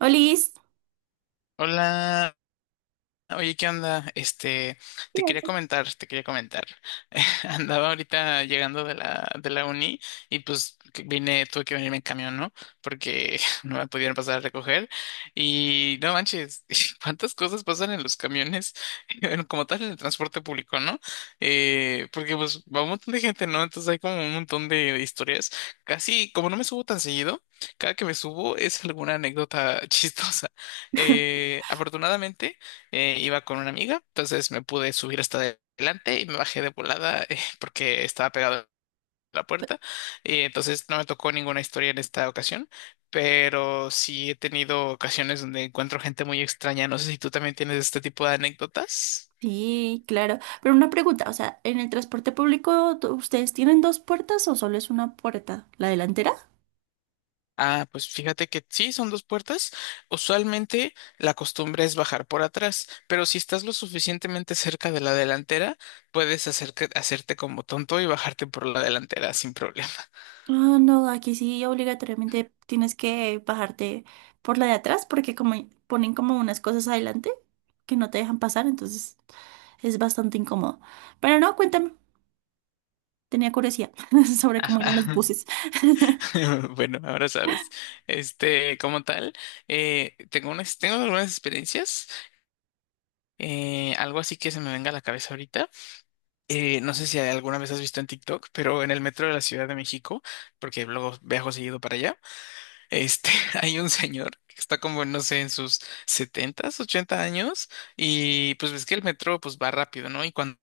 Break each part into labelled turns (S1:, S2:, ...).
S1: Olis,
S2: Hola. Oye, ¿qué onda? Te quería comentar, te quería comentar. Andaba ahorita llegando de la uni y pues que vine, tuve que venirme en camión, ¿no? Porque no me pudieron pasar a recoger. Y no manches, cuántas cosas pasan en los camiones, bueno, como tal en el transporte público, ¿no? Porque pues va un montón de gente, ¿no? Entonces hay como un montón de historias. Casi, como no me subo tan seguido, cada que me subo es alguna anécdota chistosa. Afortunadamente iba con una amiga, entonces me pude subir hasta adelante y me bajé de volada porque estaba pegado a la puerta. Y entonces no me tocó ninguna historia en esta ocasión, pero sí he tenido ocasiones donde encuentro gente muy extraña. No sé si tú también tienes este tipo de anécdotas.
S1: sí, claro. Pero una pregunta, o sea, ¿en el transporte público ustedes tienen dos puertas o solo es una puerta? ¿La delantera?
S2: Ah, pues fíjate que sí, son dos puertas. Usualmente la costumbre es bajar por atrás, pero si estás lo suficientemente cerca de la delantera, puedes hacerte como tonto y bajarte por la delantera sin problema.
S1: Ah, no, aquí sí obligatoriamente tienes que bajarte por la de atrás porque como ponen como unas cosas adelante que no te dejan pasar, entonces es bastante incómodo. Pero no, cuéntame, tenía curiosidad sobre cómo eran los buses.
S2: Bueno, ahora sabes. Como tal, tengo algunas experiencias, algo así que se me venga a la cabeza ahorita. No sé si alguna vez has visto en TikTok, pero en el metro de la Ciudad de México, porque luego viajo seguido para allá, este, hay un señor que está como, no sé, en sus 70 80 años, y pues ves que el metro pues va rápido, ¿no? Y cuando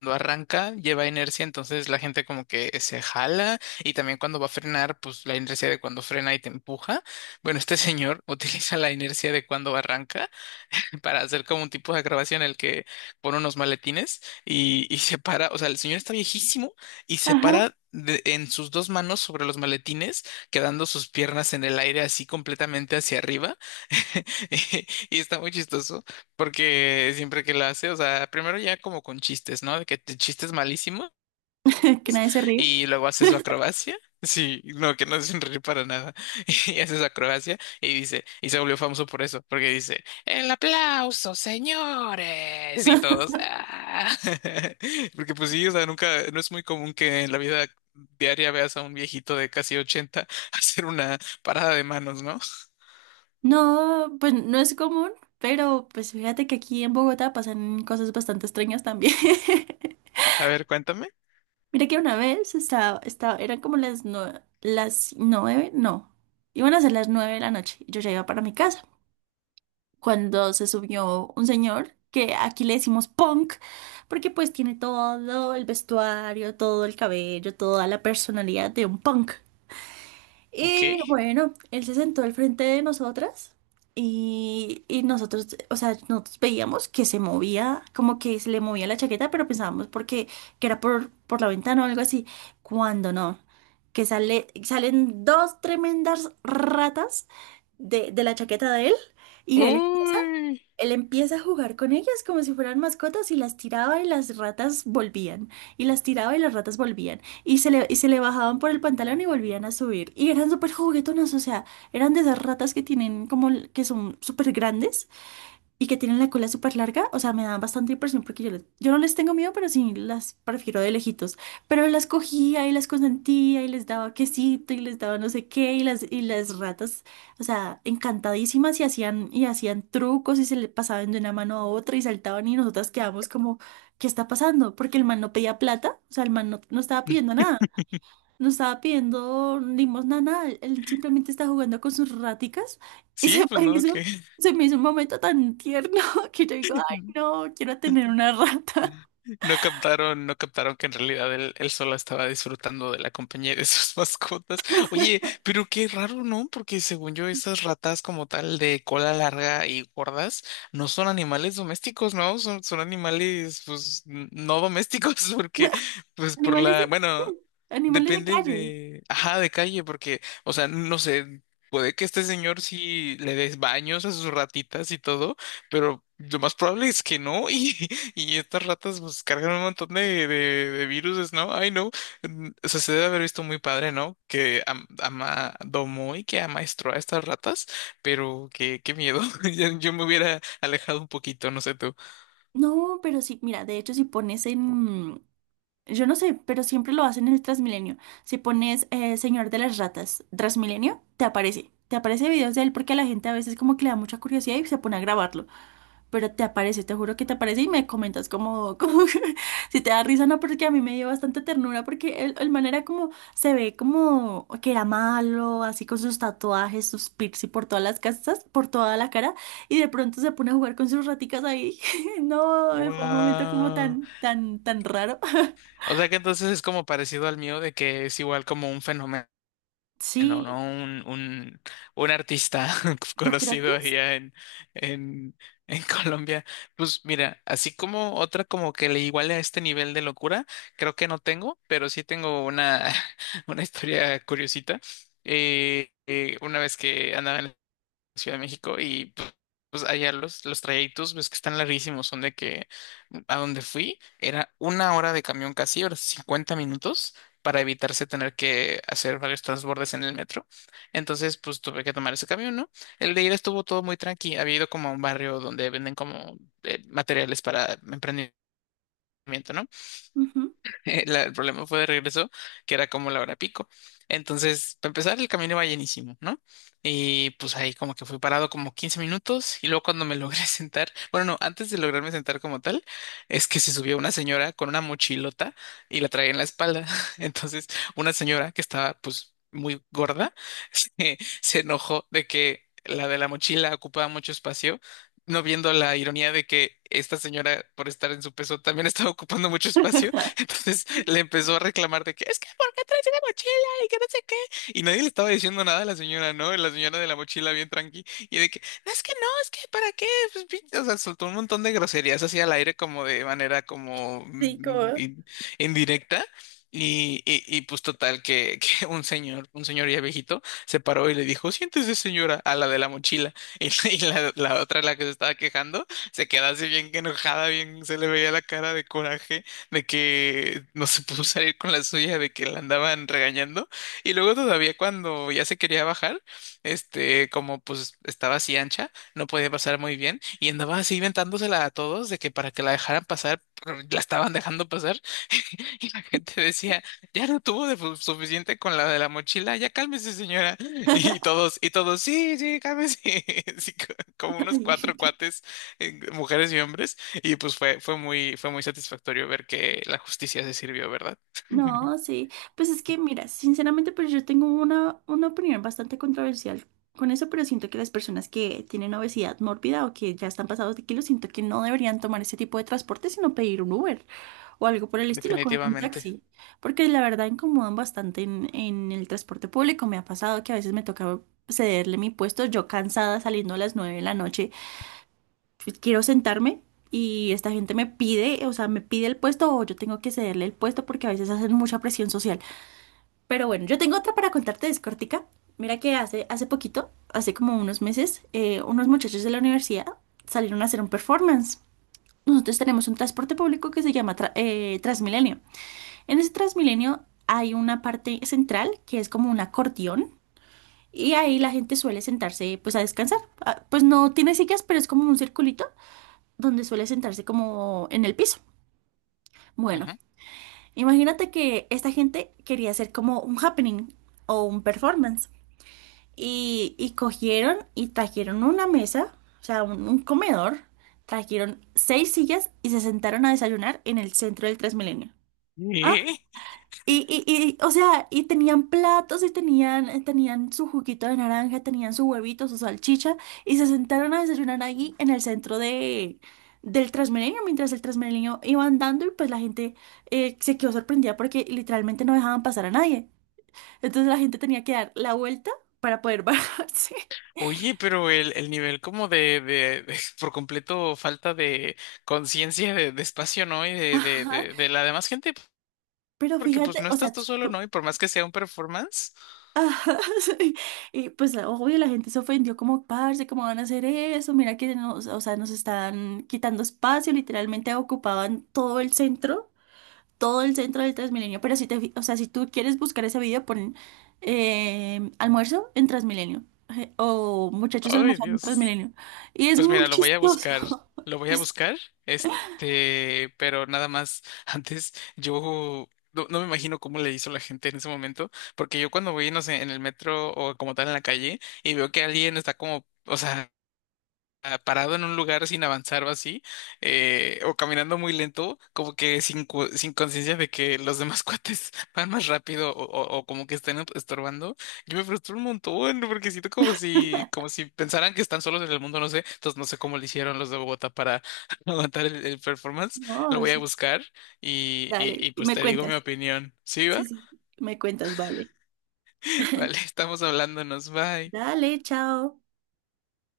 S2: cuando arranca lleva inercia, entonces la gente como que se jala y también cuando va a frenar, pues la inercia de cuando frena y te empuja. Bueno, este señor utiliza la inercia de cuando arranca para hacer como un tipo de grabación en el que pone unos maletines y se para, o sea, el señor está viejísimo y se
S1: Ajá,
S2: para en sus dos manos sobre los maletines, quedando sus piernas en el aire así completamente hacia arriba. Y está muy chistoso porque siempre que lo hace, o sea, primero ya como con chistes, ¿no? De que chistes malísimos
S1: que nadie se ríe.
S2: y luego hace su acrobacia. Sí, no, que no es sonreír para nada. Y hace su acrobacia y dice, y se volvió famoso por eso, porque dice, el aplauso, señores, y todos. "Ah". Porque pues sí, o sea, nunca, no es muy común que en la vida diaria veas a un viejito de casi 80 hacer una parada de manos, ¿no?
S1: No, pues no es común, pero pues fíjate que aquí en Bogotá pasan cosas bastante extrañas también.
S2: A ver, cuéntame.
S1: Mira que una vez estaba, eran como las nueve, no, iban a ser las 9 de la noche y yo ya iba para mi casa. Cuando se subió un señor que aquí le decimos punk, porque pues tiene todo el vestuario, todo el cabello, toda la personalidad de un punk.
S2: Ok.
S1: Y bueno, él se sentó al frente de nosotras y nosotros, o sea, nosotros veíamos que se movía, como que se le movía la chaqueta, pero pensábamos porque que era por la ventana o algo así. Cuando no, que salen dos tremendas ratas de la chaqueta de él y
S2: Uy.
S1: él empieza a jugar con ellas como si fueran mascotas y las tiraba y las ratas volvían. Y las tiraba y las ratas volvían. Y se le bajaban por el pantalón y volvían a subir. Y eran súper juguetonas, o sea, eran de esas ratas que tienen como, que son súper grandes y que tienen la cola súper larga, o sea, me dan bastante impresión porque yo no les tengo miedo, pero sí las prefiero de lejitos. Pero las cogía y las consentía y les daba quesito y les daba no sé qué y las ratas, o sea, encantadísimas y y hacían trucos y se le pasaban de una mano a otra y saltaban y nosotras quedamos como, ¿qué está pasando? Porque el man no pedía plata, o sea, el man no, no estaba pidiendo nada. No estaba pidiendo limosna, nada. Él simplemente está jugando con sus raticas y
S2: Sí, pues no, que
S1: se me hizo un momento tan tierno que yo digo, ay, no, quiero tener una rata.
S2: No captaron que en realidad él solo estaba disfrutando de la compañía de sus mascotas. Oye, pero qué raro, ¿no? Porque según yo, esas ratas como tal de cola larga y gordas no son animales domésticos, ¿no? Son animales, pues, no domésticos, porque, pues, por
S1: Animales
S2: la,
S1: de, sí,
S2: bueno,
S1: animales de
S2: depende
S1: calle.
S2: de, ajá, de calle, porque, o sea, no sé. Puede que este señor sí le des baños a sus ratitas y todo, pero lo más probable es que no. Y estas ratas pues cargan un montón de viruses, ¿no? Ay, no. O sea, se debe haber visto muy padre, ¿no? Que ama, domó y que amaestró a estas ratas, pero qué miedo. Yo me hubiera alejado un poquito, no sé tú.
S1: No, pero sí, mira, de hecho si pones en... Yo no sé, pero siempre lo hacen en el Transmilenio. Si pones Señor de las Ratas, Transmilenio, te aparece. Te aparece videos de él porque a la gente a veces como que le da mucha curiosidad y se pone a grabarlo. Pero te juro que te aparece y me comentas como, como si te da risa, no, porque a mí me dio bastante ternura porque el man era como, se ve como que era malo, así con sus tatuajes, sus piercing por todas las casas, por toda la cara, y de pronto se pone a jugar con sus raticas ahí. No, fue un momento como
S2: Wow.
S1: tan, tan, tan raro.
S2: O sea que entonces es como parecido al mío de que es igual como un fenómeno. No,
S1: Sí,
S2: no, un artista
S1: yo creo que
S2: conocido
S1: es.
S2: allá en, en Colombia. Pues mira, así como otra como que le iguale a este nivel de locura, creo que no tengo, pero sí tengo una historia curiosita. Una vez que andaba en Ciudad de México y pues, allá los trayectos ves que están larguísimos, son de que a donde fui era una hora de camión casi, ahora sí, 50 minutos para evitarse tener que hacer varios transbordes en el metro. Entonces pues tuve que tomar ese camión, ¿no? El de ida estuvo todo muy tranqui, había ido como a un barrio donde venden como materiales para emprendimiento, ¿no?
S1: Ujú.
S2: El problema fue de regreso, que era como la hora pico. Entonces, para empezar, el camino iba llenísimo, ¿no? Y pues ahí como que fui parado como 15 minutos y luego cuando me logré sentar, bueno, no, antes de lograrme sentar como tal, es que se subió una señora con una mochilota y la traía en la espalda. Entonces, una señora que estaba pues muy gorda, se enojó de que la de la mochila ocupaba mucho espacio, no viendo la ironía de que esta señora, por estar en su peso, también estaba ocupando mucho espacio. Entonces le empezó a reclamar de que es que ¿por qué traes una mochila? Y que no sé qué. Y nadie le estaba diciendo nada a la señora, ¿no? La señora de la mochila bien tranqui. Y de que, no, es que no, es que ¿para qué? Pues, o sea, soltó un montón de groserías así al aire como de manera como
S1: Sí, como...
S2: indirecta. Y, pues total que, que un señor ya viejito, se paró y le dijo, siéntese señora, a la de la mochila. La otra, la que se estaba quejando, se quedó así bien enojada, bien se le veía la cara de coraje de que no se pudo salir con la suya, de que la andaban regañando. Y luego todavía cuando ya se quería bajar, como pues estaba así ancha, no podía pasar muy bien y andaba así inventándosela a todos de que para que la dejaran pasar, pero la estaban dejando pasar y la gente decía, ya no tuvo de suficiente con la de la mochila, ya cálmese, señora. Y todos, sí, sí, cálmese. Sí, como unos
S1: ay,
S2: cuatro cuates, mujeres y hombres. Y pues fue muy satisfactorio ver que la justicia se sirvió, ¿verdad?
S1: no, sí. Pues es que, mira, sinceramente, pues yo tengo una opinión bastante controversial con eso, pero siento que las personas que tienen obesidad mórbida o que ya están pasados de kilos, siento que no deberían tomar ese tipo de transporte, sino pedir un Uber o algo por el estilo, coger un
S2: Definitivamente.
S1: taxi, porque la verdad incomodan bastante en el transporte público. Me ha pasado que a veces me toca cederle mi puesto, yo cansada saliendo a las 9 de la noche, pues, quiero sentarme y esta gente me pide, o sea, me pide el puesto o yo tengo que cederle el puesto porque a veces hacen mucha presión social. Pero bueno, yo tengo otra para contarte, es cortica. Mira que hace poquito, hace como unos meses, unos muchachos de la universidad salieron a hacer un performance. Nosotros tenemos un transporte público que se llama Transmilenio. En ese Transmilenio hay una parte central que es como un acordeón y ahí la gente suele sentarse pues a descansar. Ah, pues no tiene sillas, pero es como un circulito donde suele sentarse como en el piso. Bueno,
S2: Ajá.
S1: imagínate que esta gente quería hacer como un happening o un performance y cogieron y trajeron una mesa, o sea, un comedor, trajeron seis sillas y se sentaron a desayunar en el centro del Transmilenio.
S2: ¿Eh?
S1: O sea, y tenían platos y tenían su juguito de naranja, tenían su huevito, su salchicha, y se sentaron a desayunar allí en el centro del Transmilenio, mientras el Transmilenio iba andando y pues la gente se quedó sorprendida porque literalmente no dejaban pasar a nadie. Entonces la gente tenía que dar la vuelta para poder bajarse.
S2: Oye, pero el nivel como por completo falta de conciencia de espacio, ¿no? Y
S1: Ajá.
S2: de la demás gente,
S1: Pero
S2: porque pues
S1: fíjate,
S2: no
S1: o
S2: estás
S1: sea,
S2: tú
S1: si
S2: solo,
S1: tú-
S2: ¿no? Y por más que sea un performance,
S1: Ajá, sí. Y pues obvio la gente se ofendió como, parce, ¿cómo van a hacer eso? Mira que nos, o sea, nos están quitando espacio, literalmente ocupaban todo el centro del Transmilenio. Pero si te, fi- o sea, si tú quieres buscar ese video, pon almuerzo en Transmilenio, o muchachos
S2: ay,
S1: almorzando en
S2: Dios.
S1: Transmilenio. Y es
S2: Pues mira,
S1: muy
S2: lo voy a buscar,
S1: chistoso.
S2: lo voy a
S1: Es-
S2: buscar, pero nada más, antes yo no me imagino cómo le hizo la gente en ese momento, porque yo cuando voy, no sé, en el metro o como tal en la calle y veo que alguien está como, o sea... parado en un lugar sin avanzar o así, o caminando muy lento, como que sin, sin conciencia de que los demás cuates van más rápido o, o como que están estorbando, yo me frustro un montón porque siento como si pensaran que están solos en el mundo, no sé, entonces no sé cómo le hicieron los de Bogotá para aguantar el performance,
S1: no,
S2: lo voy
S1: es-
S2: a buscar
S1: Dale,
S2: y
S1: y
S2: pues
S1: me
S2: te digo mi
S1: cuentas.
S2: opinión, ¿sí va?
S1: Sí, sí, me cuentas, vale.
S2: Vale, estamos hablándonos, bye.
S1: Dale, chao.